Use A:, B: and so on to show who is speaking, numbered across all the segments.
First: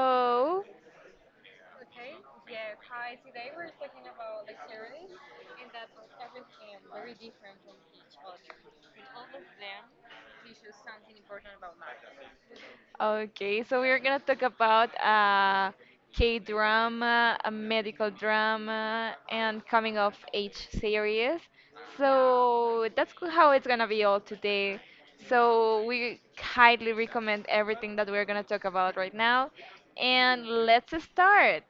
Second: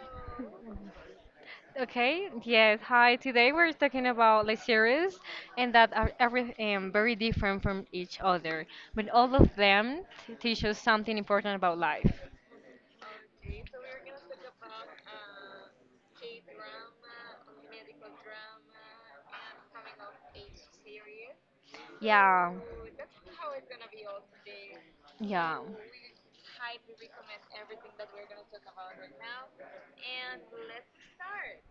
A: So,
B: Okay, yes, hi. Today we're talking about like series and that are every very different from each other, but all of them teach us something important about life.
A: okay, so we're gonna talk about K drama, a medical drama, and coming of age series.
B: Yeah,
A: So, how it's gonna be all today.
B: yeah.
A: So, we highly recommend everything that we're gonna talk about right now, and let's start.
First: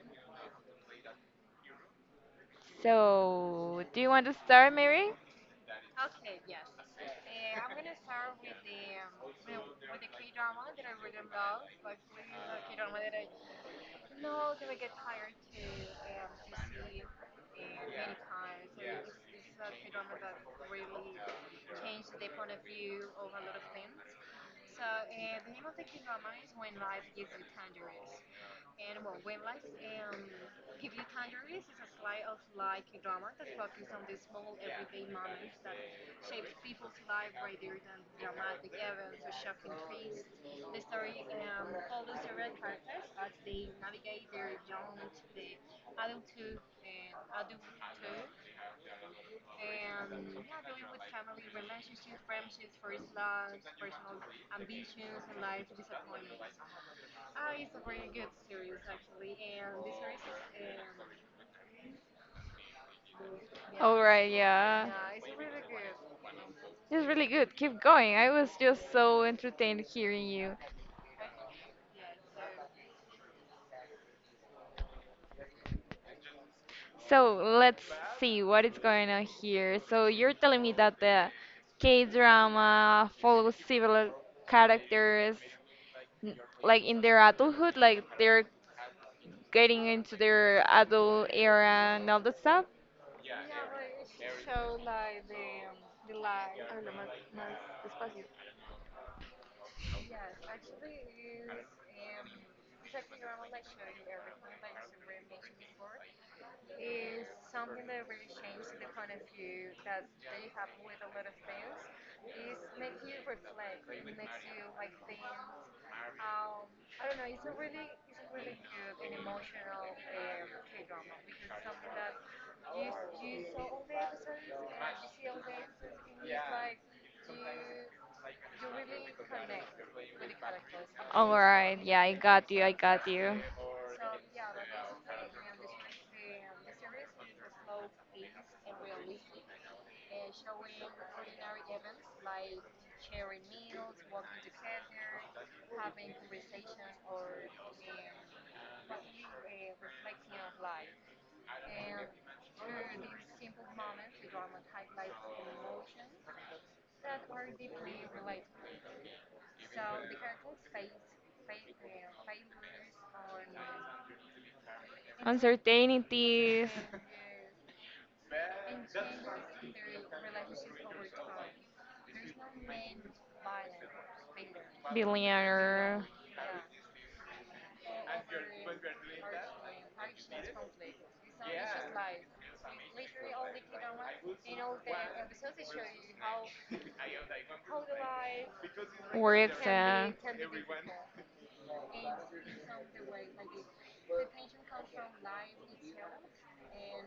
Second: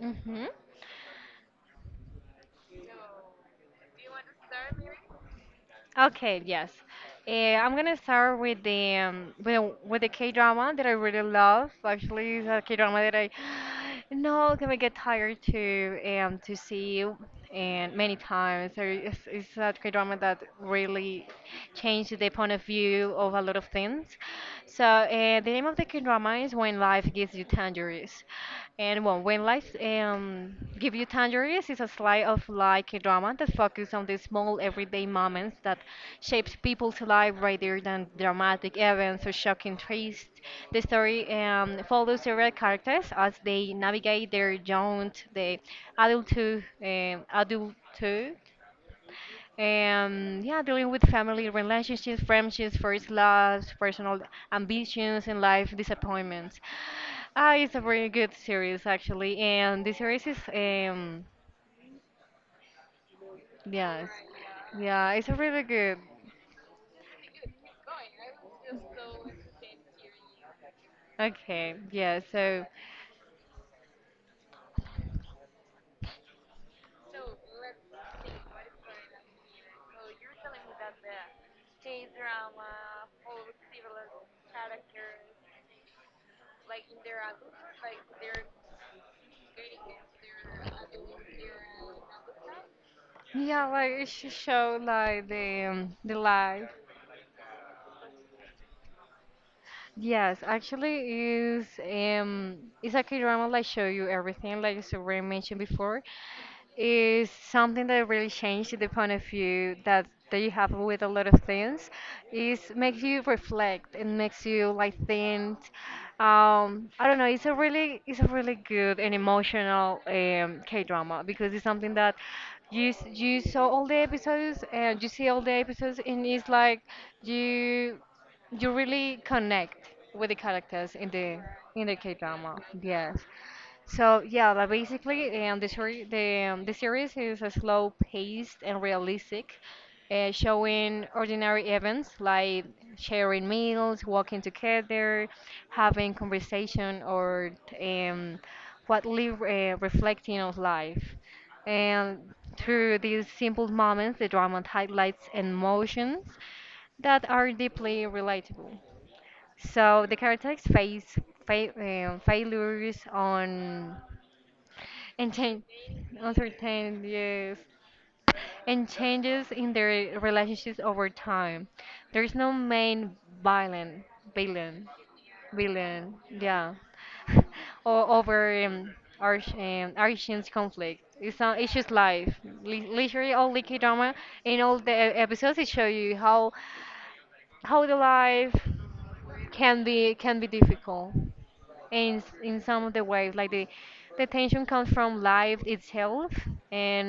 B: hmm
A: So, do you want to start, Mary?
B: Okay, yes. Uh, I'm gonna start with the K-drama that I really love. Actually, it's a K-drama that I no can get tired to see and many times. There is it's a K-drama that really changed the point of view of a lot of things. So the name of the drama is When Life Gives You Tangerines. And well, When Life Gives You Tangerines is a slice of life drama that focuses on the small everyday moments that shapes people's life rather than dramatic events or shocking twists. The story follows several characters as they navigate their jaunt, the adulthood, adulthood, and yeah, dealing with family relationships, friendships, first loves, personal ambitions, and life disappointments. Ah, it's a very good series actually, and the series is
A: All
B: yes,
A: right, yeah.
B: yeah, it's a really good.
A: It's really good. Keep going. I was just so entertained hearing you.
B: Okay, yeah, so
A: So let's see what is going on here. So you're telling me that the K-drama follows several characters n- like in their adulthood, like they're getting into their adult era and all that stuff?
B: yeah, like it should show like the life. Yes, actually is it's a K-drama like show you everything like Sabrina mentioned before. Is something that really changed the point of view that you have with a lot of things. Is makes you reflect and makes you like think. I don't know. It's a really good and emotional K-drama because it's something that you saw all the episodes and you see all the episodes and it's like you you really connect with the characters
A: All right,
B: in the
A: yeah, I
B: K
A: got
B: drama.
A: you, I got
B: Yes.
A: you.
B: So yeah, like basically, the story, the series is a slow paced and realistic, showing ordinary events like sharing meals, walking together, having conversation, or um, what live reflecting on life. And through these simple moments, the drama highlights emotions that are deeply relatable. So the characters face fa failures on and change.
A: Uncertainties.
B: Uncertain, yes, and changes in their relationships over time. There's no main villain villain
A: Billionaire
B: villain, yeah, or over arch Archie's conflict. It's not it's just life. Li Literally all the drama in all the episodes it show you how the life
A: words. There
B: can
A: can.
B: be difficult. In some of the ways like the tension comes from life itself and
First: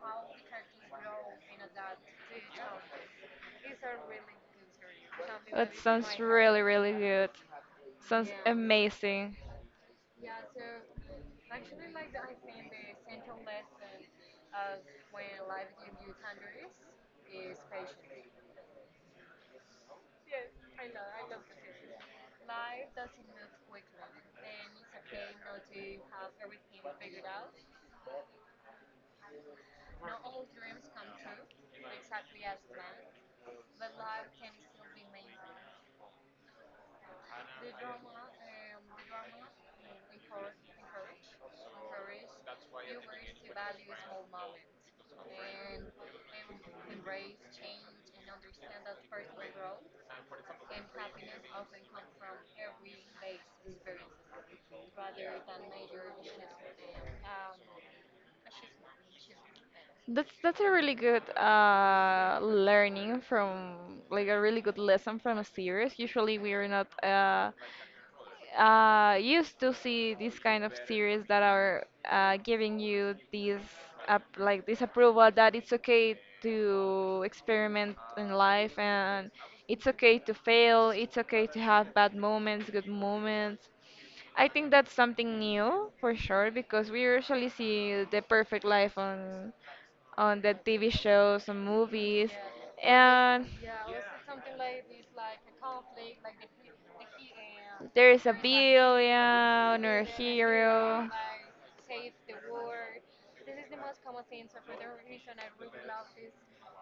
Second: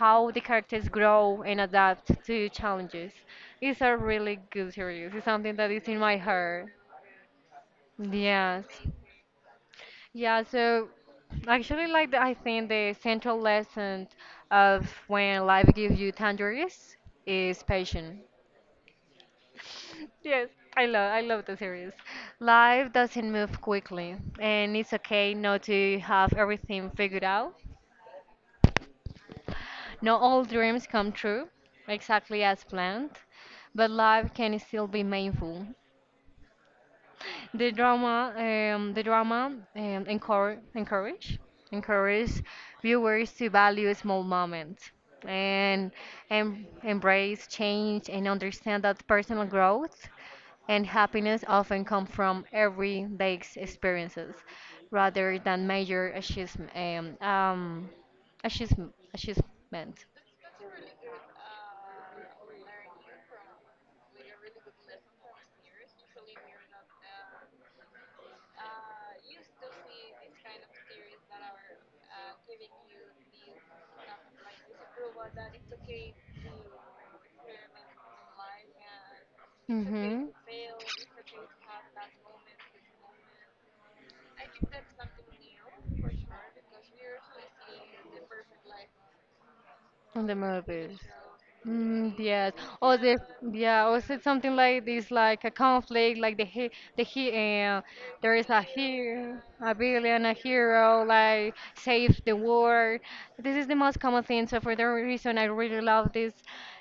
B: how the characters grow and adapt to challenges. It's a really good series, it's something
A: Yeah.
B: that
A: That
B: is in my
A: sounds
B: heart.
A: really, really good. Sounds, yeah,
B: Yes,
A: amazing.
B: yeah, so actually like I think the central lesson of when life gives you tangerines is patience. Yes, I love the series. Life doesn't move quickly, and it's okay not to have everything figured out. Not all dreams come true exactly as planned, but life can still be meaningful. The drama encourage viewers to value small moments and, and embrace change and understand that personal growth and happiness often come from everyday experiences rather than major achievement. Um, um, Achievement.
A: That's a really good learning from, like, a really good lesson from a series. Usually we are not used to see these kind of series that are giving you this up, like this approval that it's okay to experiment in life, and it's okay
B: hmm
A: to fail, it's okay to have bad moments, good moments. I think that's something new for sure, because we usually see the perfect life on
B: On the
A: the TV
B: movies.
A: shows and
B: Mm,
A: movies.
B: yes. Or the
A: And
B: yeah, or is it something like this, like a conflict, like the he uh,
A: there is a
B: there is a hero, a
A: villain or a
B: villain, a hero,
A: hero.
B: like save the world. This is the most common thing. So for that reason, I really love this,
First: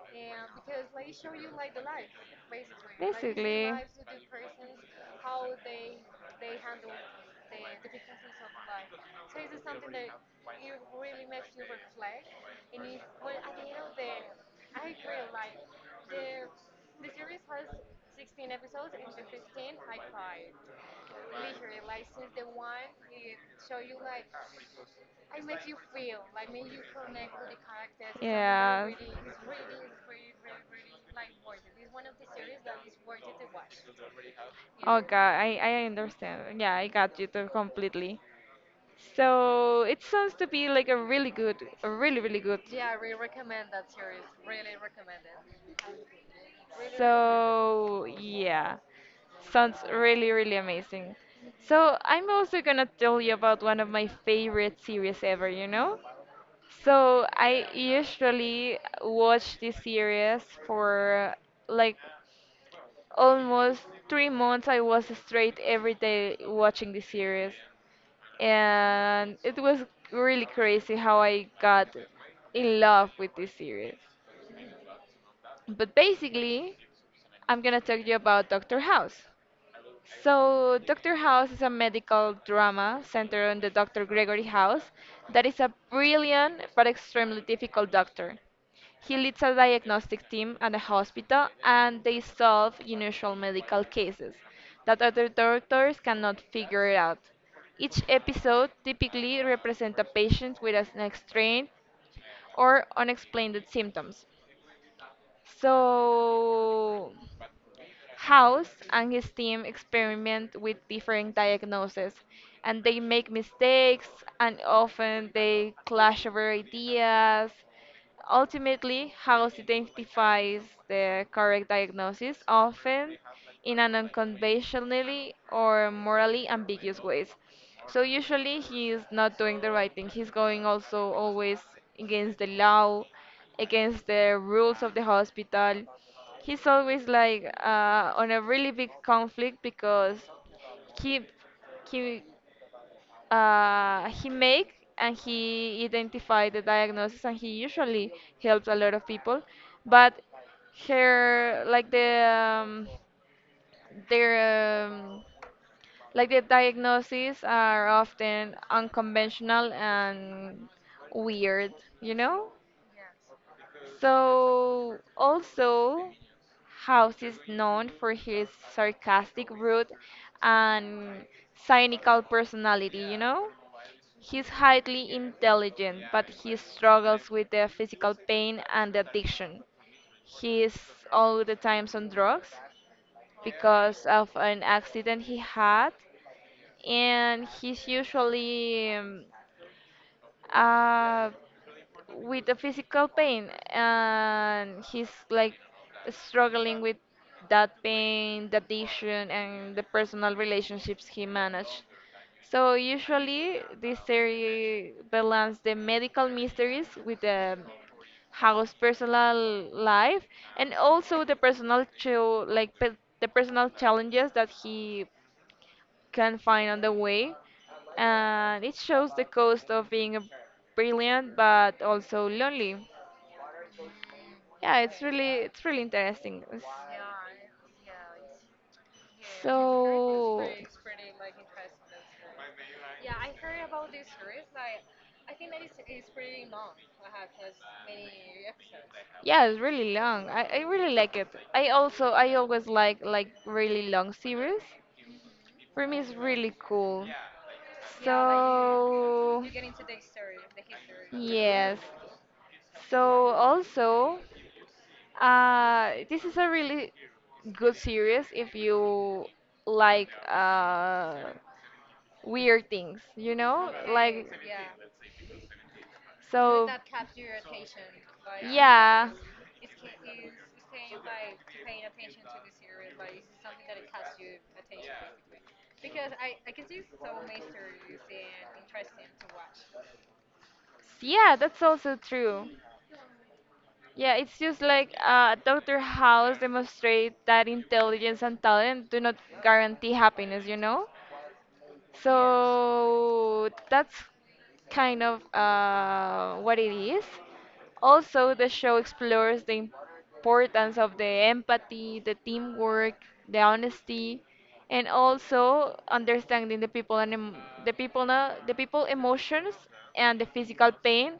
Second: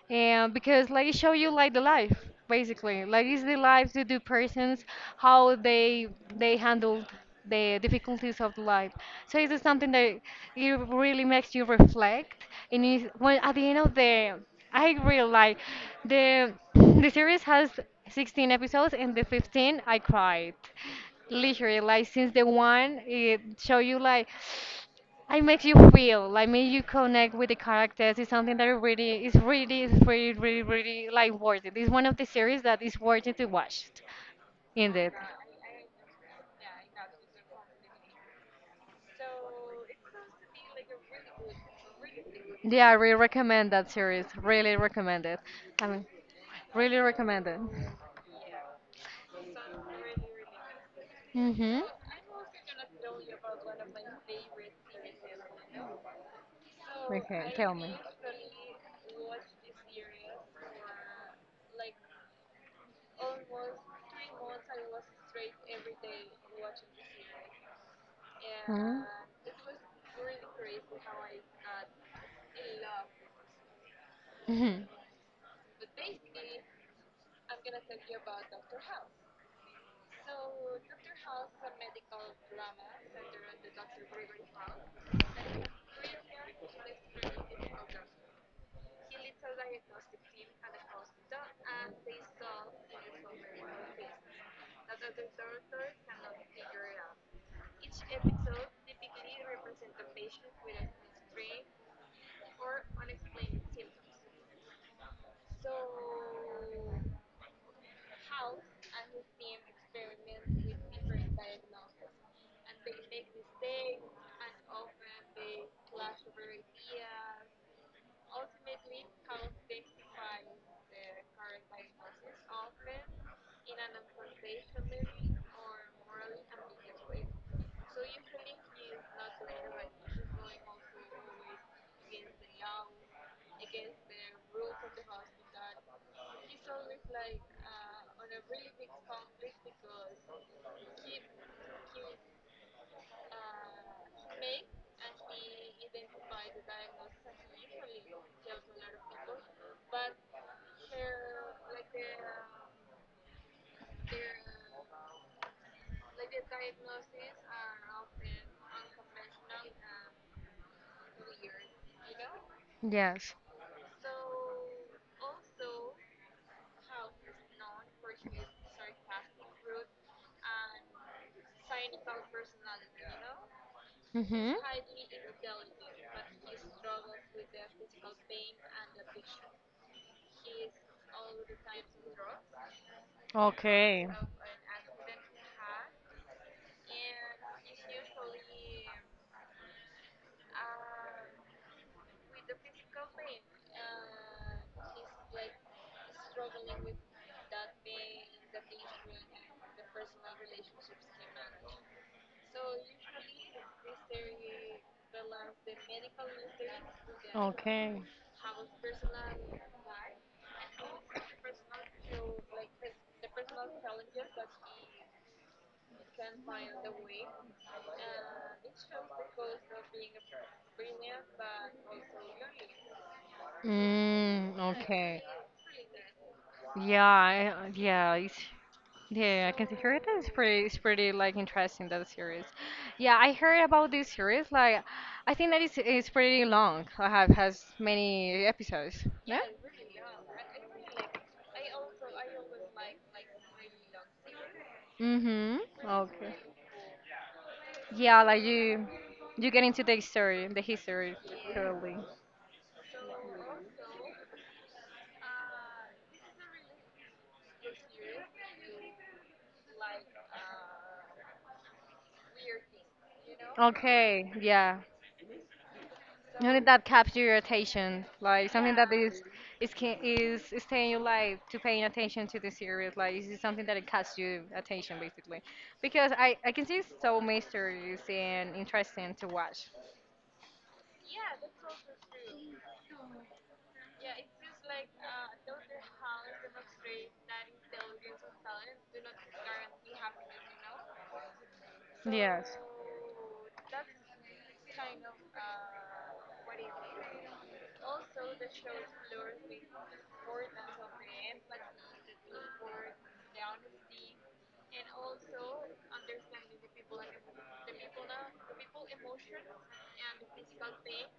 B: and because like it show you like the life basically, like it's the
A: Basically,
B: lives of the persons, how they handled the difficulties of life. So it is something that it really makes you reflect. And it, when at the end of I really like the series has 16 episodes, and the 15 I cried, literally like since the one it show you like. I makes you feel like make you connect with the characters. It's something that
A: yeah.
B: really is really is really really really like worth it. It's one of the series that is worth it to watch.
A: Oh
B: Indeed.
A: god, I understand. Yeah, I got you too completely. So it sounds to be like a really good, a really, really good.
B: Yeah, I really recommend that series. Really recommend it. I mean, really recommend it.
A: So yeah, sounds really, really amazing.
B: Mm-hmm.
A: So I'm also gonna tell you about one of my favorite series ever, you know? So
B: Okay,
A: I
B: tell me.
A: usually watch this series for like almost 3 months I was straight every day watching the series.
B: Hmm?
A: And it was really crazy how I got in love with this series.
B: Mhm.
A: But basically, I'm gonna talk to you about Doctor House. So, Dr. House is a medical drama centered on the Dr. Gregory House, that is a brilliant but extremely difficult doctor. He leads a diagnostic team at a hospital and they solve unusual medical cases that other doctors cannot figure out. Each episode typically represents a patient with an extreme or unexplained symptoms. So House and his team experiment with different diagnoses and they make mistakes and often they clash over ideas. Ultimately, House identifies the correct diagnosis, often in an unconventionally or morally ambiguous ways. So usually he is not doing the right thing. He's going also always against the law, against the rules of the hospital. He's always like on a really big conflict because he he he make and he identify the diagnosis and he usually helps a lot of people, but her like their, um, like the diagnoses are often unconventional and weird, you know?
B: Yes.
A: So, also, House is known for his sarcastic, rude, and cynical personality, you know? He's
B: Mm-hmm.
A: highly intelligent, but he struggles with the physical pain and addiction. He is all the times on drugs because
B: Okay.
A: of an accident he had, and he's usually uh, with the physical pain and he's like struggling with that pain, the addiction and the personal relationships he managed. So usually this series balances the medical mysteries with the
B: Okay.
A: house personal life and also the personal chill like pe- the personal challenges that he can find on the way. And it shows the cost of being a brilliant but also lonely.
B: Mm,
A: Yeah,
B: okay.
A: it's really interesting. It's-
B: Yeah, yeah, it's. Yeah, I can see her. It is
A: So
B: pretty, it's pretty like interesting that series. Yeah, I heard about this series. Like, I think that it's pretty long. I have has many episodes. Yeah.
A: yeah, it's really long. I really like it. I also I always like really long series.
B: Mhm.
A: For me it's
B: Okay.
A: really cool.
B: Yeah, like you,
A: So
B: you get into the story, the history,
A: yes.
B: totally.
A: So also, this is a really good series if you like weird things, you know?
B: Okay.
A: Like,
B: Yeah. Something
A: so,
B: that captures your attention, like something that
A: yeah.
B: is ca- is staying you like to paying attention to the series. Like this is something that it catches you attention basically, because I can see so mysterious and interesting to watch.
A: Yeah, that's also true. Yeah, it's just like Dr. House demonstrates that intelligence and talent do not guarantee happiness, you know?
B: Yes.
A: So that's kind of what it is. Also, the show explores the importance of the empathy, the teamwork, the honesty, and also understanding the people and the people emotions and the physical pain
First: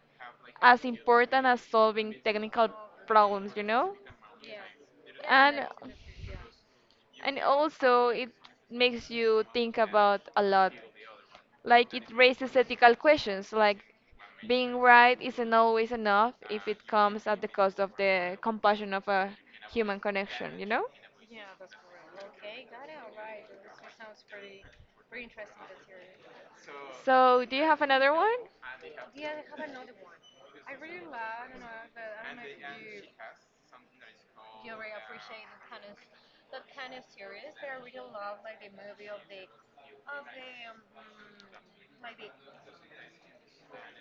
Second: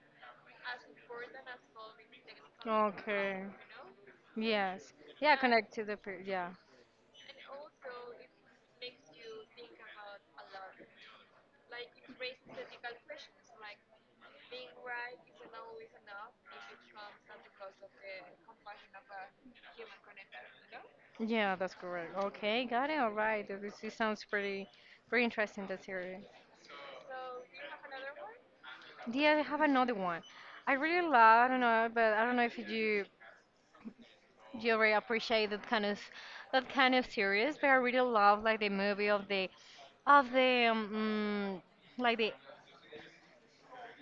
A: as important as solving technical
B: Okay.
A: problems, you know?
B: Yes. Yeah,
A: And
B: connect to the peer. Yeah.
A: also it makes you think about a lot. Like it raises ethical questions, like being right isn't always enough if it comes at the cost of the compassion of a human connection, you know?
B: Yeah, that's correct. Okay, got it. All right. This sounds pretty pretty interesting, the theory.
A: So, do you have another one?
B: Yeah, I have another one. I really love, I don't know, but I don't know if you you already appreciate that kind of series, but I really love like the movie of the of the um, mm, like the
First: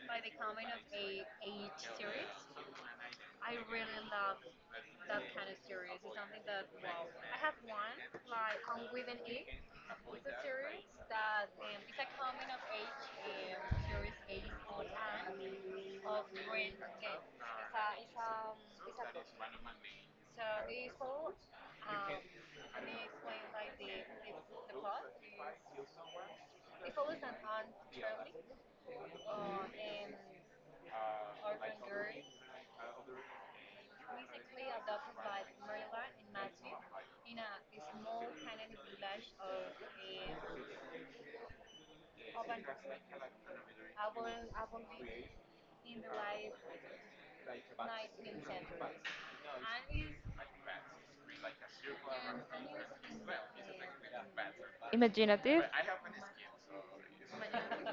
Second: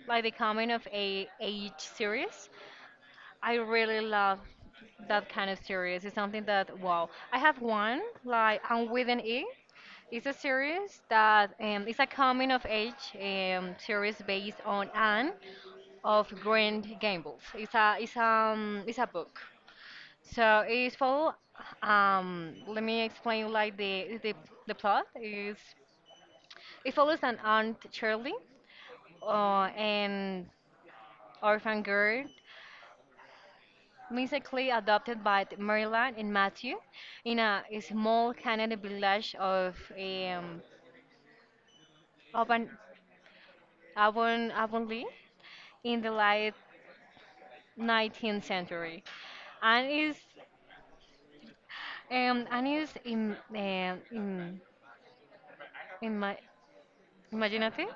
B: like the coming of a age series. I really love that kind of series. It's something that wow. I have one like I'm with an E. It's a series that it's a coming of age series based on Anne of Grand Gables. It's a book. So it's follow. Let me explain like the plot is it follows an aunt Shirley and orphan girl mystically adopted by the Maryland and Matthew in a small Canadian village of Avon, Avonlea in the late 19th century. And is
A: Imaginative?
B: ima- imaginative,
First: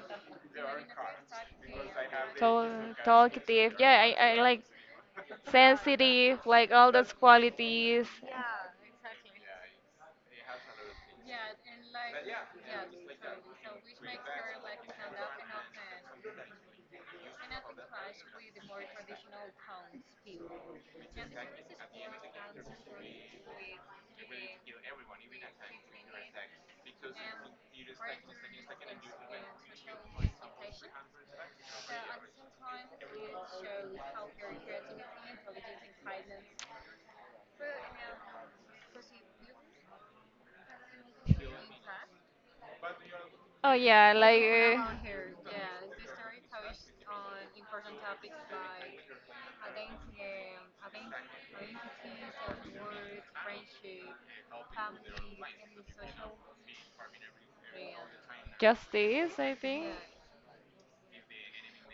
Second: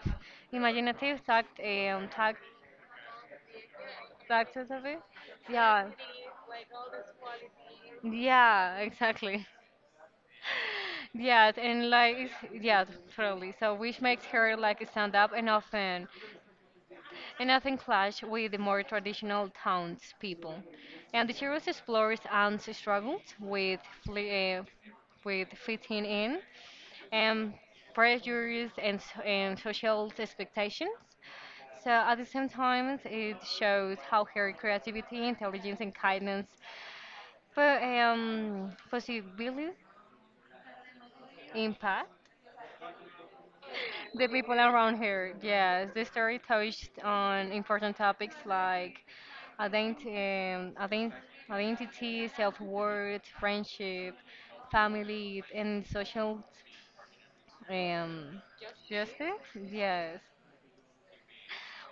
B: imaginative tact, tact,
A: Tal- talkative? Yeah, I
B: tact
A: like
B: of it. Yeah,
A: sensitive, like all those qualities.
B: yeah, exactly. Yeah, and like yeah, truly. So which makes her like stand up and often clash with the more traditional townspeople. And the series explores Anne's struggles uh, with fitting in and pressures and social expectations. So at the same time, it shows how her creativity, intelligence, and kindness, but possibility impact
A: Oh, yeah,
B: the
A: like
B: people around here.
A: uh,
B: Yes, the story touched on important topics like ident um, ident identity, self-worth, friendship, family, and social um, justice.
A: justice, I think.
B: Yes,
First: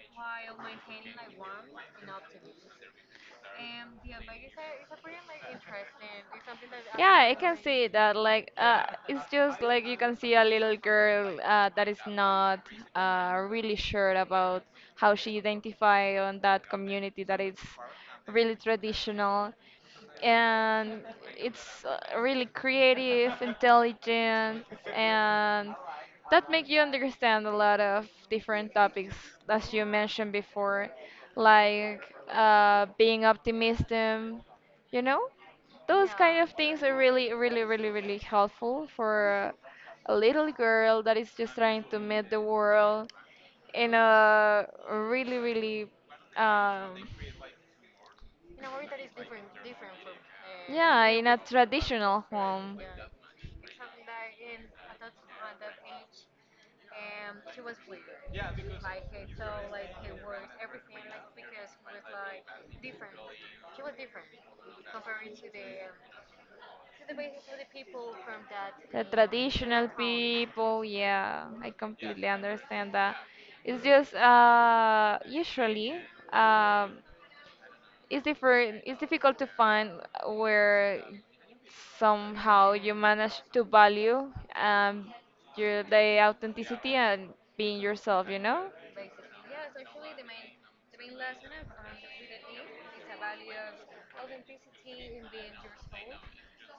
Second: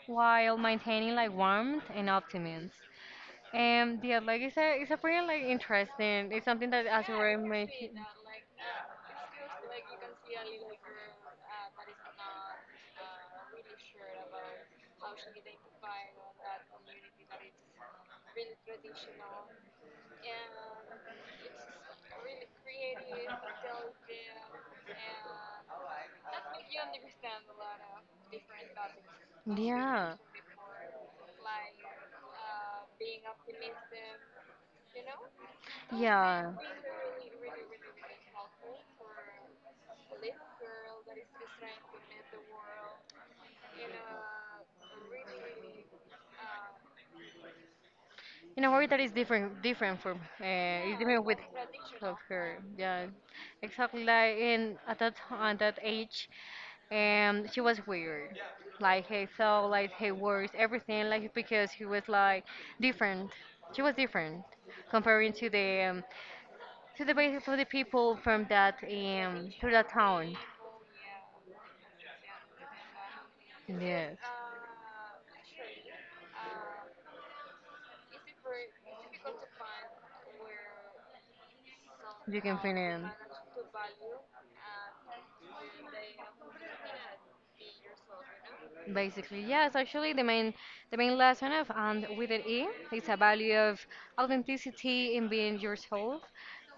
B: while maintaining like warmth and optimism. And yeah, like it's a pretty like interesting. It's something that as
A: Yeah, I
B: we're
A: can see
B: making.
A: that. Like, it's just like you can see a little girl that is not really sure about how she identify on that community that is really traditional, and it's really creative, intelligent, and that make you understand a lot of different topics as you mentioned before, like being optimistic, you know? Those kind of
B: And
A: things are really, really, really, really helpful for a little girl that is just trying to meet the world in a really, really, um,
B: in a way that is different different from it's
A: yeah,
B: different
A: in
B: with
A: a
B: of
A: traditional
B: her.
A: home.
B: Yeah, exactly like in at that age she was weird, like he saw like he words everything like because he was like different, she was different, comparing to the people from that
A: The
B: to
A: traditional
B: that town.
A: people, yeah, I completely understand that. It's just
B: Yes.
A: usually um it's different, it's difficult to find where somehow you
B: How.
A: manage to value your the authenticity and being yourself, you know?
B: Basically, yes. Actually, the main lesson of and with an E is a value of authenticity in being yourself,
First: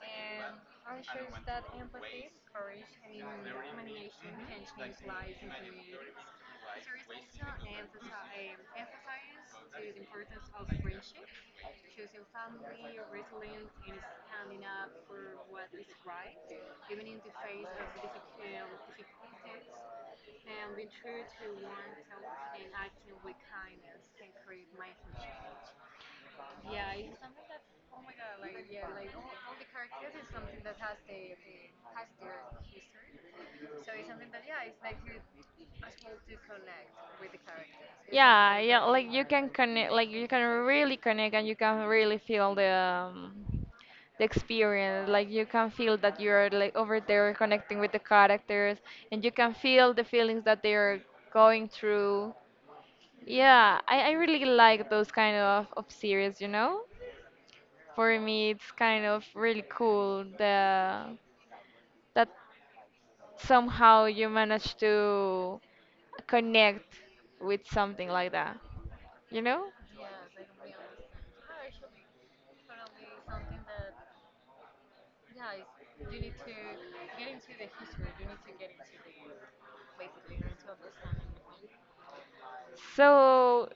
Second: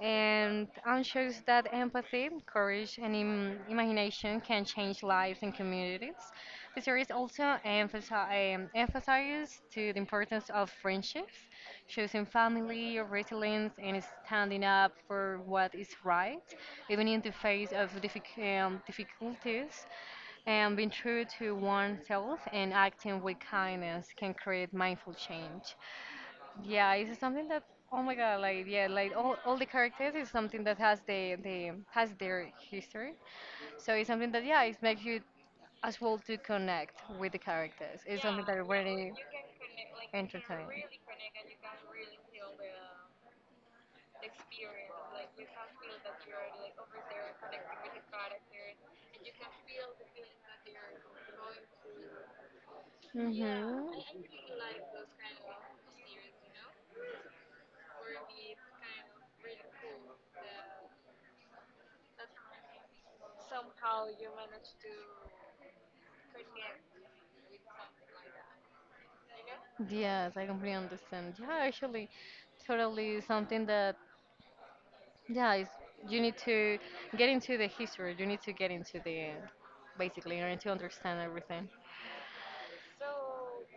B: and shows that empathy, courage, and im imagination can change lives and communities. The series also emphasizes to the importance of friendships, choosing family, resilience, and standing up for what is right, even in the face of difficulties. And being true to oneself and acting with kindness can create mindful change. Yeah, it's something that oh my god, like yeah, like all the characters is something that has the has their history. So it's something that yeah, it makes you as well to connect with the characters. It's something
A: Yeah,
B: that
A: yeah, like
B: really
A: you can connect, like you can really connect and
B: entertaining.
A: you can really feel the experience. Like you can feel that you're like over there connecting with the characters and you can feel the feelings that they're going through. Yeah,
B: Mhm.
A: I really like those kind of series, you know? For me, it's kind of really cool the that somehow you manage to connect with something like that, you know?
B: Yes, I completely understand. Yeah, actually, totally something that. Yeah, you need to get into the history. You need to get into the basically. You need to understand everything.
A: So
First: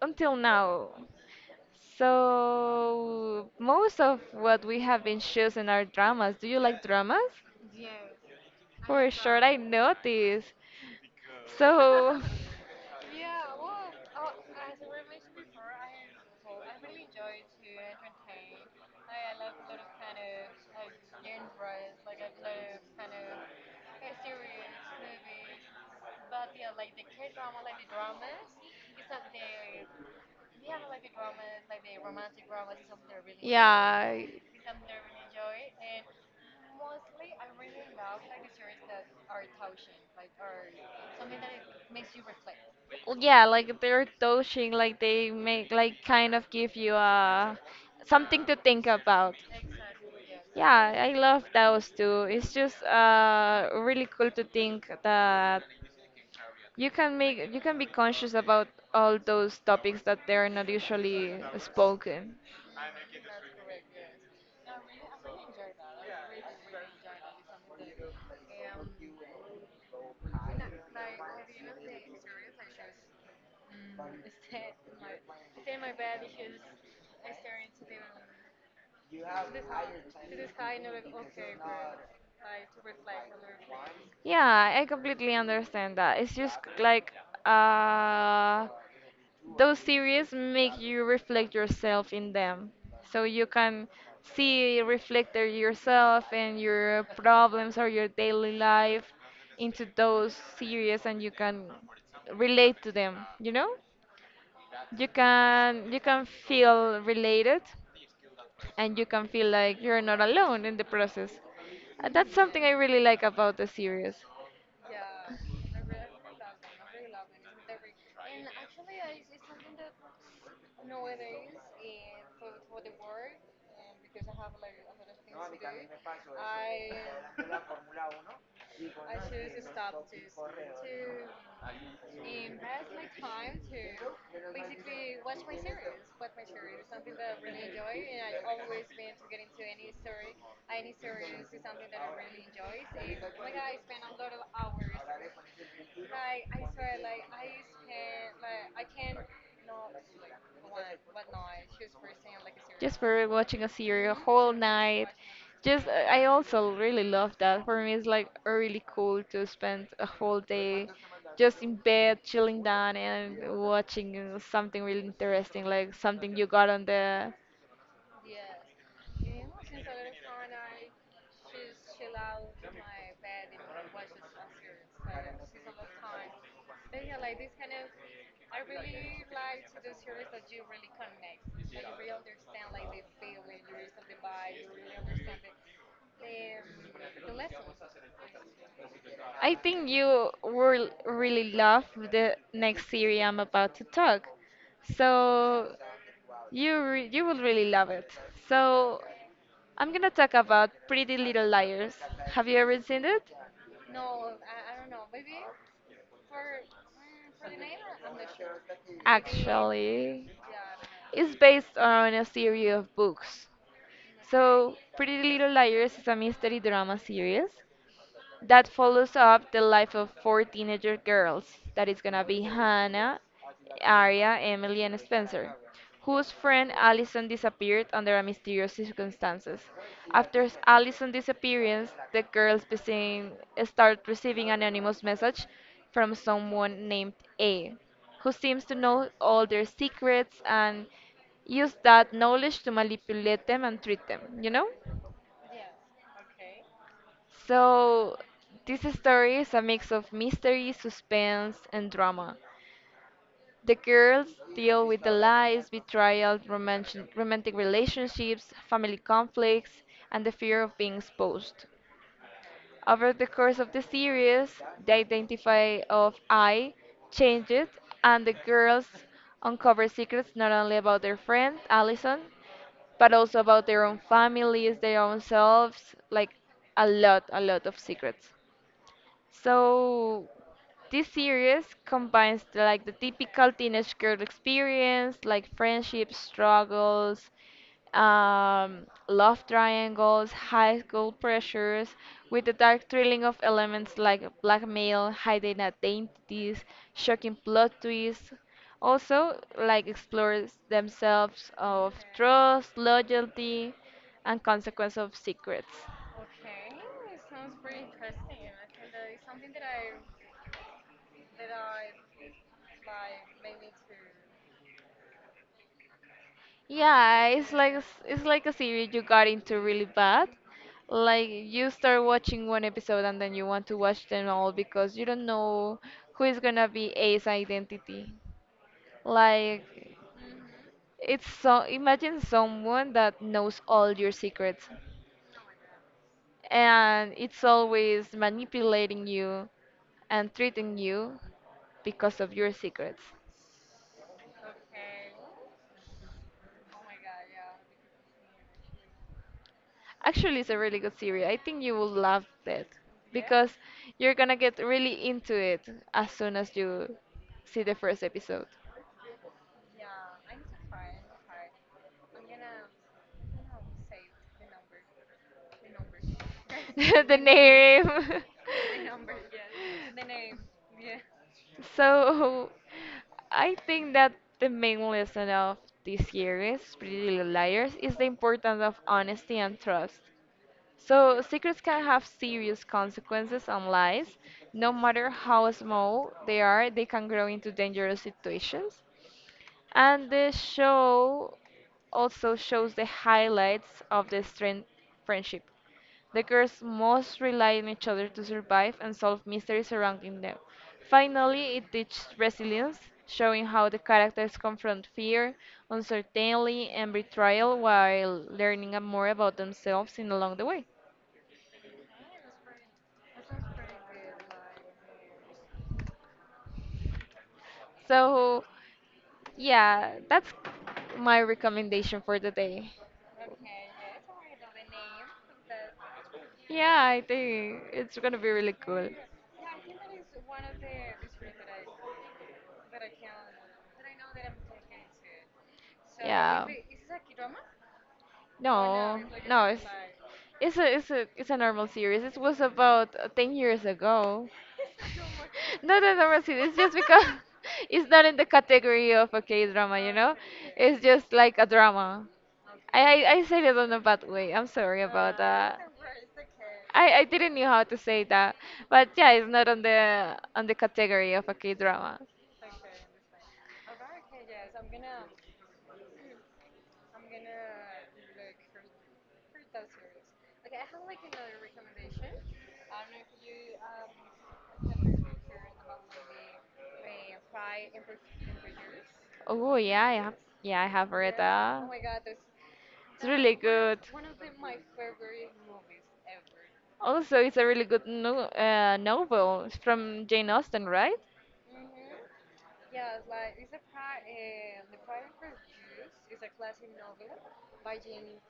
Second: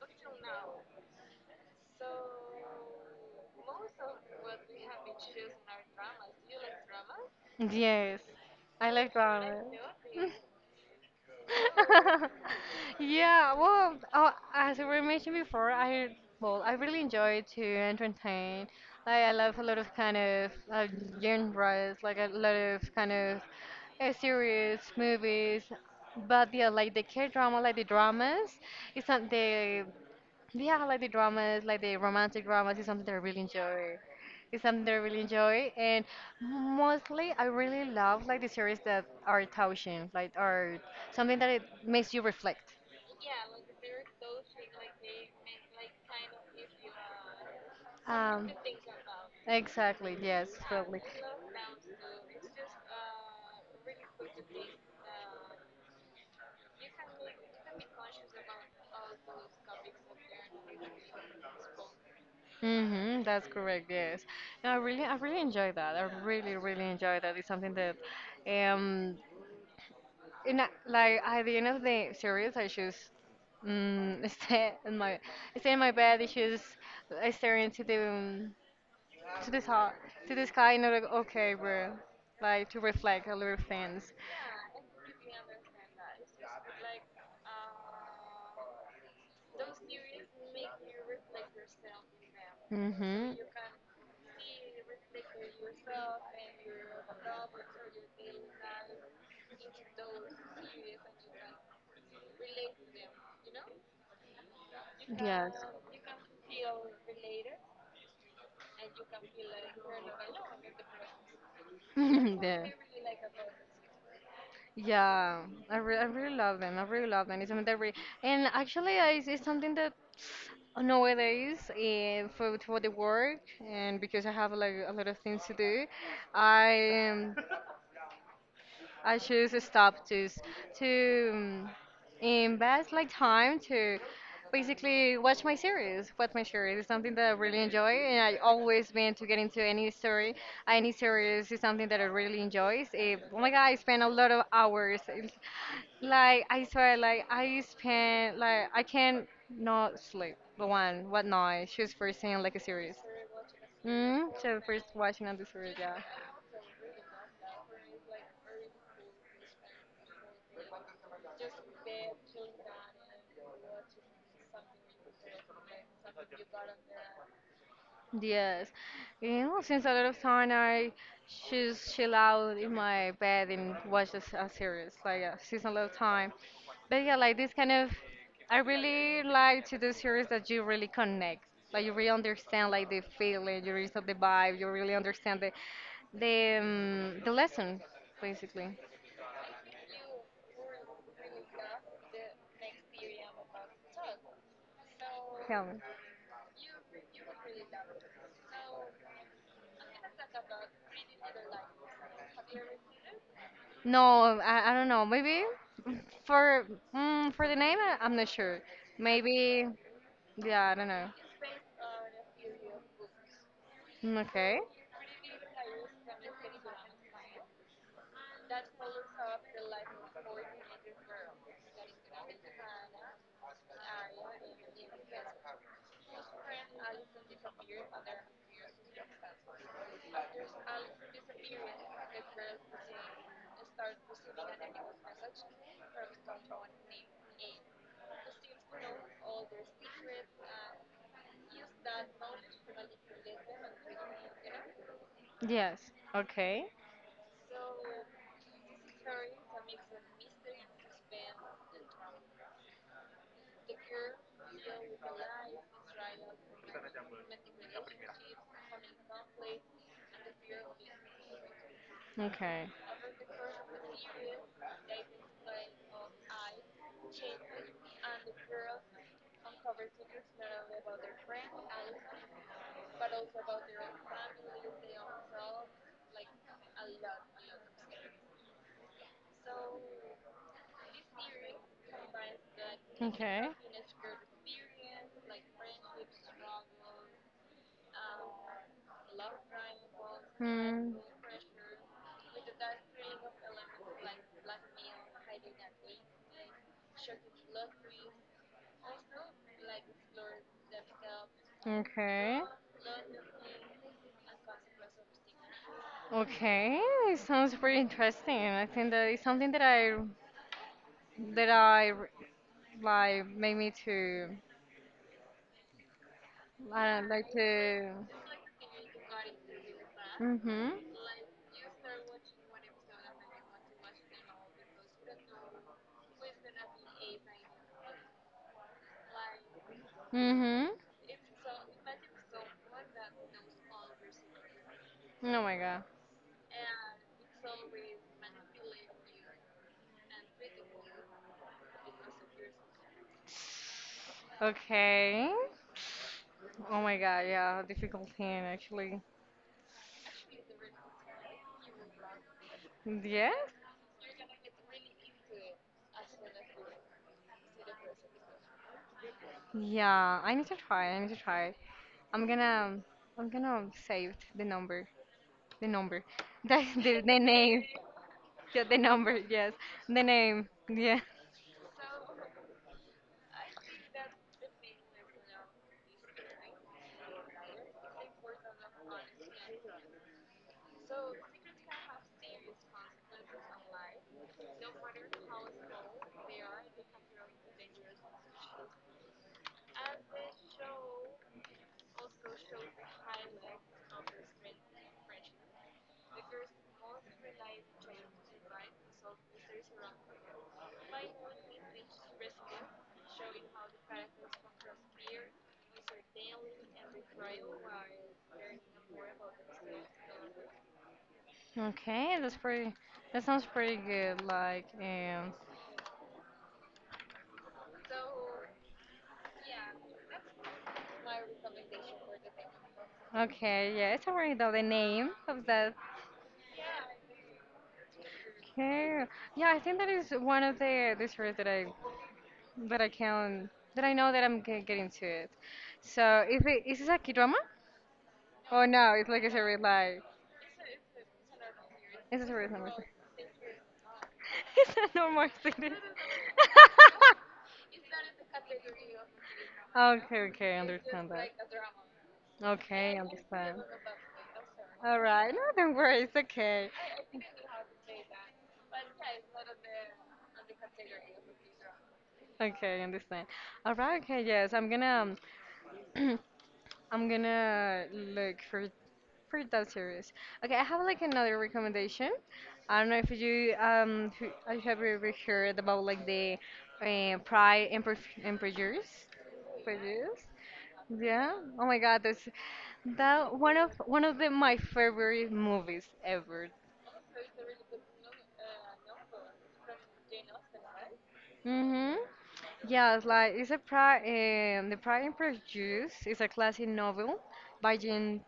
A: until now, so most of what we have been choosing are dramas. Do you like dramas?
B: Yes, I
A: For
B: like
A: sure, I
B: ramen.
A: noticed. So
B: yeah, well, oh, as we mentioned before, I well, I really enjoy to entertain. Like, I love a lot of kind of genres, like a lot of kind of series, movies. But yeah, like the K drama, like the dramas, it's not the. Yeah, I like the dramas, like the romantic dramas is something that I really enjoy.
A: yeah,
B: It's something that I really enjoy, and mostly I really love like the series that are touching, like are something that it makes you reflect.
A: well, yeah, like they're touching, like they make, like kind of give you something
B: Um,
A: to think about.
B: exactly. Yes,
A: Yeah,
B: probably.
A: I love those too. It's just really cool to think that you can make you can be conscious about all those topics that they're not usually spoken.
B: Mm-hmm, that's correct, yes. And I really enjoy that. I really, really enjoy that. It's something that um in like at the end of the series, I just mm, stay in my bed, just staring to the to to the sky, and I'm like, okay, bro, like to reflect a little things.
A: Yeah, I completely understand that. It's just like uh those series make you reflect yourself in them. So
B: Mm-hmm.
A: you can see reflected yourself and your problems or your daily life into those series and you can relate to them, you know? You
B: Yes.
A: can, you can feel related and you can feel like you're not alone in the process. That's something
B: yeah.
A: I really like about the series.
B: Yeah, I really love them. I really love them. It's something that re And actually, it's something that nowadays for the work, and because I have like a lot of things to do, I um, I choose to stop to invest like time to basically watch my series. Watch my series is something that I really enjoy, and I always mean to get into any story, any series is something that I really enjoy. Oh my god, I spend a lot of hours. It's Like I swear, like I spend, like I can not sleep. The one, what night? Choose for seeing like a series.
A: Just for watching a series a whole
B: So first
A: night.
B: watching on the series,
A: Just
B: yeah.
A: I also really love that. For me, it's like really cool to spend a whole day just in bed, chilling down and watching something really interesting, like something you got on the.
B: Yes. You know, since a lot of time I just chill out in my bed and watch a series, like a season, a lot of time. But yeah, like this kind of, I really like to do series that you really connect. Like you really understand like the feeling, you really understand the vibe, you really understand the lesson, basically.
A: I think you will really love the next series I'm about to talk.
B: Tell me.
A: So, you will really love it. So I'm gonna talk about Pretty Little Liars. Have you ever seen it?
B: No, I don't know. Maybe, for for the name, I'm not sure. Maybe,
A: Actually,
B: yeah, I don't know.
A: it's based on a series of books.
B: Mm, okay.
A: So Pretty Little Liars is a mystery drama series that follows up the life of four teenager girls. That is gonna be Hannah, Arya, Emily, and Spencer, whose friend Allison disappeared under a mysterious circumstances. After Allison's disappearance, the girls begin, start receiving anonymous message from someone named A, who seems to know all their secrets and use that knowledge to manipulate them and treat them, you know?
B: Yes. Okay.
A: So, this story is a mix of mystery, suspense, and drama. The girls deal with the lies, betrayal, romantic, relationships, family conflicts, and the fear of being exposed.
B: Okay.
A: Over the course of the series, the identity of I changes, and the girls uncover secrets not only about their friend Allison, but also about their own families, their own selves, like a lot of secrets. So this series combines the, like the
B: Okay.
A: typical teenage girl experience, like friendship struggles, love triangles, high
B: Mm.
A: school pressures, with the dark thrilling of elements like blackmail, hidden identities, shocking plot twists. Also, like explores themselves of
B: Okay.
A: trust, loyalty, and consequence of secrets.
B: Okay. It sounds pretty interesting. I think that it's something that I like made me to, I don't
A: Yeah,
B: like
A: it's like
B: to.
A: it's like a series you got into really bad.
B: Mhm.
A: Like you start watching one episode and then you want to watch them all because you don't know who is gonna be A's identity. Like
B: Mhm.
A: it's so, imagine someone that knows all your secrets
B: Oh my god.
A: and it's always manipulating you and treating you because of your secrets.
B: Okay. Oh my god. Yeah. Difficult thing, actually.
A: Actually, it's a really good series. I think you will love that
B: Yes.
A: because you're gonna get really into it as soon as you see the first episode.
B: Yeah. I need to try. I need to try. I'm gonna, save the number. The number. That's the,
A: The
B: the name.
A: name.
B: Yeah, the number, yes. The name. Yeah.
A: So, I think that the main lesson of this series, Pretty Little Liars, is the importance of honesty and trust. So, secrets can have serious consequences on lies. No matter how small they are, they can grow into dangerous situations. And the show also shows the highlights of the strength friendship. The girls must rely on each other to survive and solve mysteries surrounding them. Finally, it teaches resilience, showing how the characters confront fear, uncertainty, and betrayal while learning more about themselves in along the way.
B: Okay, that sounds pretty good. Like,
A: So, yeah, that's my recommendation for the day.
B: okay, yeah, it's already know the name of that.
A: Yeah, I think it's gonna be really cool.
B: Okay. Yeah, I think that is one of the series that I, that I can, that I know that I'm getting to it. So,
A: Yeah.
B: is this a K-drama? Oh no,
A: No, no, it's it's a normal series. It
B: it's a
A: was
B: series number.
A: about 10 years ago.
B: It's a normal series.
A: Not a normal series. It's just because it's not in the category of a K drama, you know.
B: Okay, okay, I
A: It's
B: understand
A: just
B: that.
A: like a drama.
B: Okay,
A: I said it
B: understand.
A: on a bad way. I'm sorry
B: All
A: about
B: right, no,
A: that.
B: don't worry, it's okay.
A: I didn't know how to say that, but yeah, it's not on the category of a K drama.
B: Okay, understand. All right, okay, yes, um, I'm gonna look for that series. Okay, I have like another recommendation. I don't know if I have you ever heard about, like, the Pride and Prejudice?
A: Oh
B: Prejudice?
A: yeah, I have read
B: Yeah.
A: that.
B: Oh my God, that's
A: It's really
B: that one of
A: good.
B: one of the my favorite movies ever.
A: Also, it's a really good no novel. It's from Jane Austen, right?
B: Mhm. Yeah, it's like it's a Pride, The Pride and Prejudice is a classic novel by Jane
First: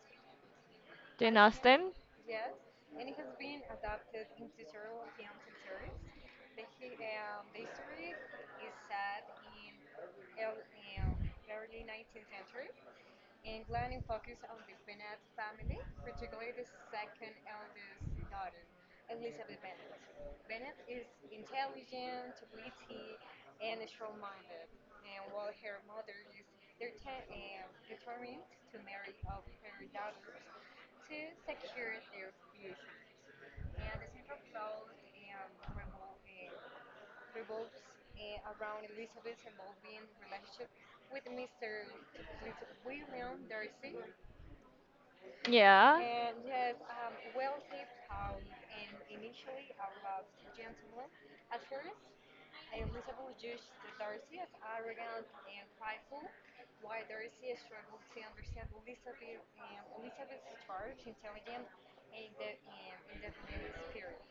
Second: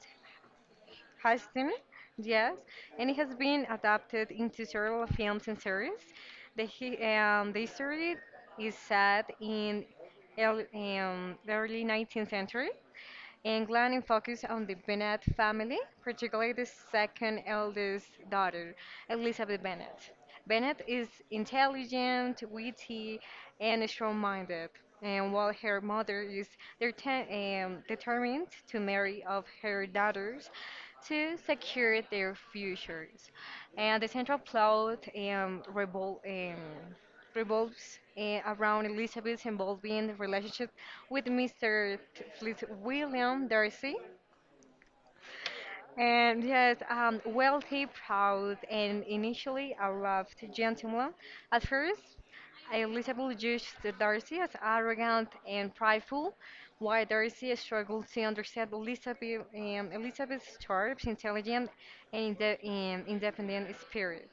A: Jane
B: Austen,
A: Austen.
B: yes, and it has been adapted into several films and series. The story is set in early, the early 19th century England and focused on the Bennett family, particularly the second eldest daughter, Elizabeth Bennett. Bennett is intelligent, witty, and strong-minded, and while her mother is dete- determined to marry off her daughters to secure their futures. And the central plot revolves around Elizabeth's involving relationship with Mr. William Darcy.
A: Yeah.
B: And yes, wealthy, proud, and initially a loved gentleman. At first, Elizabeth judged Darcy as arrogant and prideful, while Darcy struggled to understand Elizabeth's sharp, intelligent, and independent spirit.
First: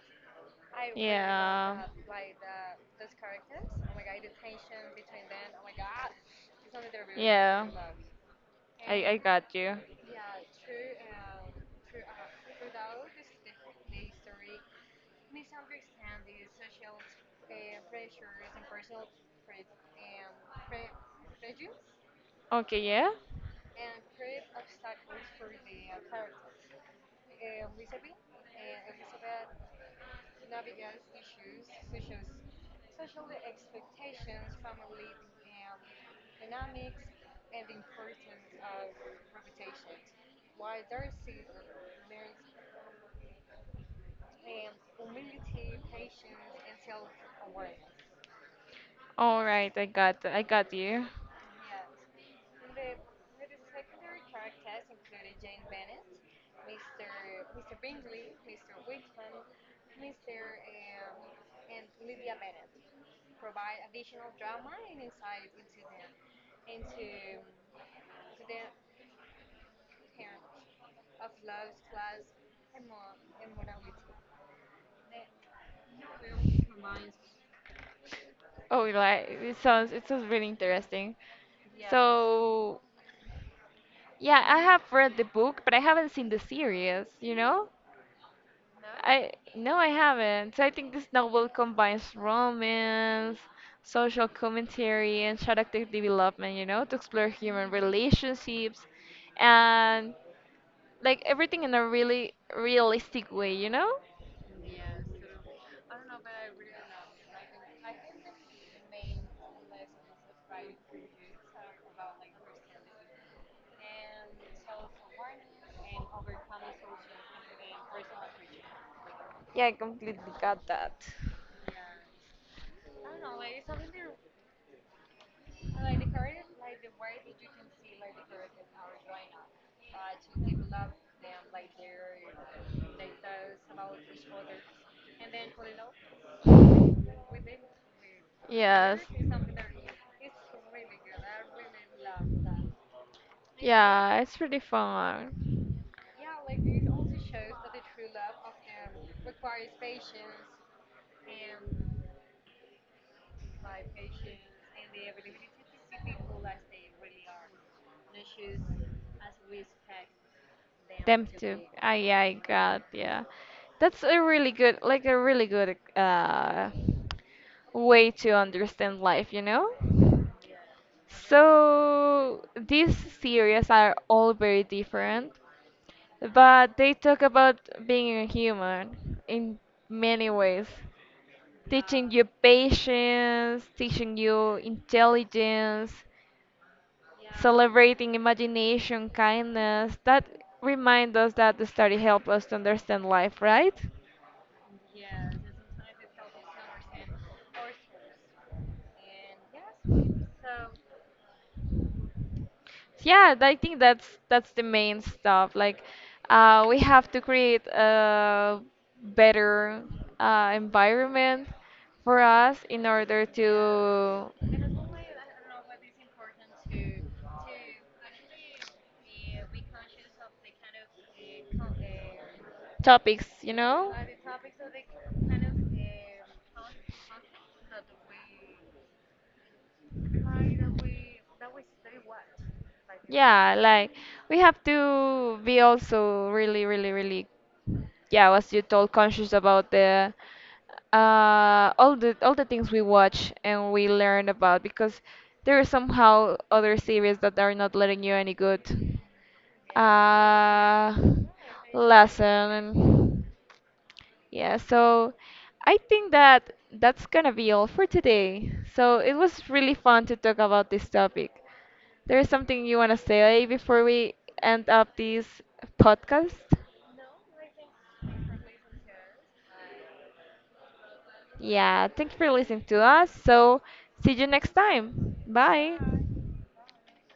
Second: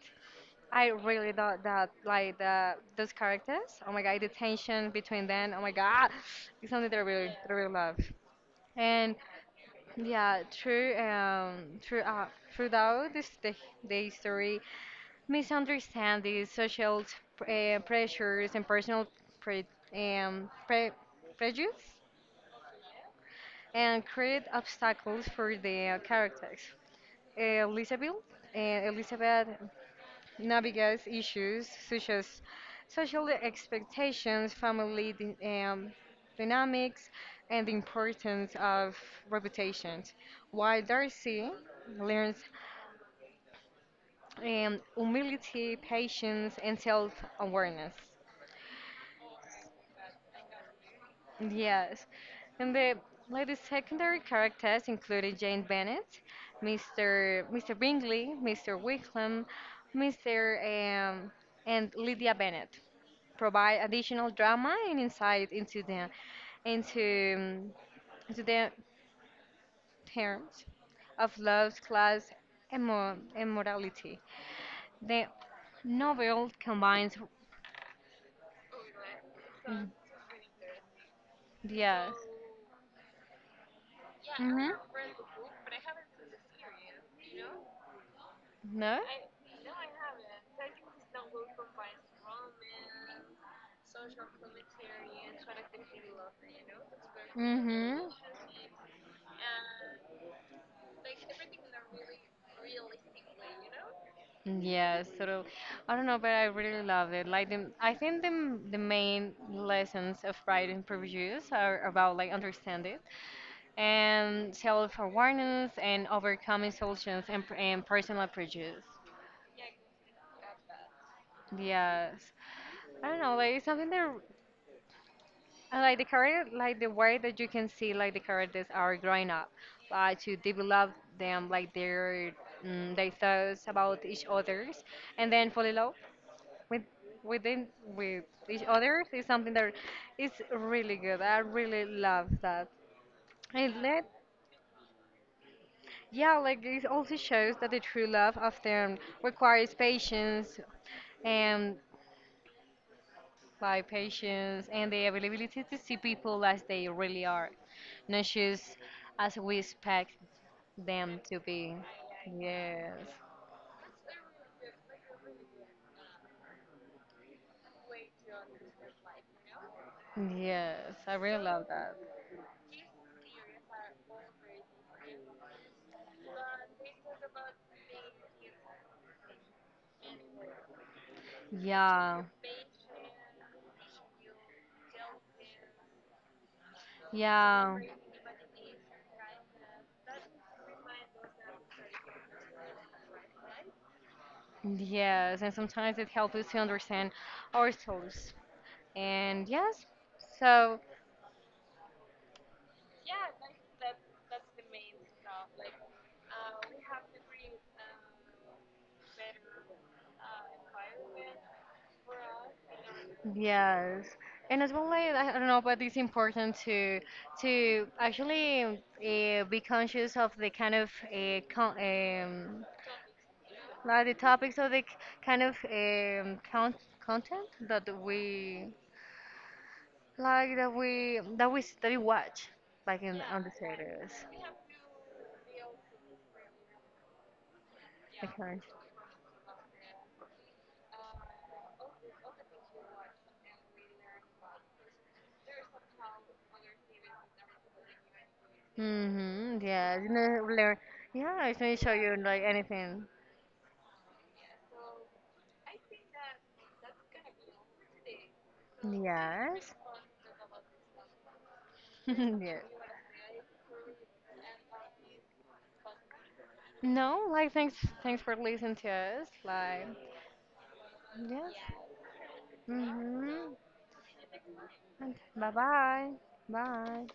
B: I really thought
A: Yeah.
B: that like the those characters. Oh my god, the tension between them. Oh my god, it's something that I
A: Yeah.
B: really love.
A: I
B: And
A: I got you.
B: yeah, throughout the history, misunderstandings, social pressures, and personal pre, um, pre, prejudice,
A: Okay, yeah.
B: and create obstacles for the characters. Elizabeth, Elizabeth navigates issues such as social expectations, family dynamics, and the importance of reputation. While Darcy learns humility, patience, and self awareness.
A: All right, I got, I got you.
B: Yes, and the secondary characters included Jane Bennett, Mr. Bingley, Mr. Wickham, Mr. Um, and Lydia Bennett provide additional drama and insight into um, into the terms of love, class, and morality. The novel combines,
A: Oh, like it sounds, it sounds really interesting.
B: yes.
A: So, yeah, I
B: Mhm.
A: have read the book, but I haven't seen the series, you know?
B: No.
A: I no, I haven't. So I think this novel combines romance, social commentary, and character development, you know, to explore human
B: Mm-hmm.
A: relationships and like everything in a really realistic way, you know?
B: Yes, sort I don't know, but I really love it. Like I think the main lessons of Pride and Prejudice are about, like, understanding and self-awareness and overcoming solutions and personal prejudice.
A: Yeah, I completely got that.
B: Yes. I don't know, like it's something that and like the character, like the way that you can see, like the characters are growing up, like to develop them, like their thoughts about each others, and then fall in love within with each
A: Yes.
B: other is something that is really good. I really love that. And let
A: Yeah, it's pretty fun.
B: Yeah, like it also shows that the true love often requires patience and, like, patience and the availability to see people as they really are, not just as we expect them
A: Them
B: to
A: too.
B: be.
A: Ah, yeah, I got,
B: Yes,
A: yeah. That's a really good, like a really good way to understand life, you know?
B: yes, I really love that.
A: So these series are all very different, but they talk about being a human in many ways, teaching
B: Yeah,
A: you patience, teaching you intelligence,
B: yeah,
A: celebrating imagination, kindness, that remind us that the study help us to understand life, right?
B: yes, and sometimes it helps us to understand ourselves. And yes, so.
A: Yeah, I think that's the main stuff. Like, we have to create a better environment for us in order
B: Yes,
A: to
B: and as well, like, I don't know, but it's important to actually be conscious of the kind of con
A: topics, you know?
B: like the topics of the kind of content that we like, that we that we watch, like in
A: Yeah, like
B: others.
A: we have to be also really, really, really, yeah, I was you told conscious about the all the all the things we watch and we learn about because there are somehow other series that are not letting you any good
B: Mm-hmm. Yes. You know, learn.
A: uh,
B: Yeah, it's gonna show you like anything.
A: lesson. Yeah, so I think that that's gonna be all for today. So it was really
B: Yes.
A: fun to talk about this topic. There is
B: Yes.
A: something you wanna say before we end up this podcast?
B: No, like, thanks for listening to us. Like. Yes.
A: Yeah, thank you for listening to us.
B: Mm-hmm.
A: So, see you next time.
B: Bye
A: Bye.
B: bye. Bye.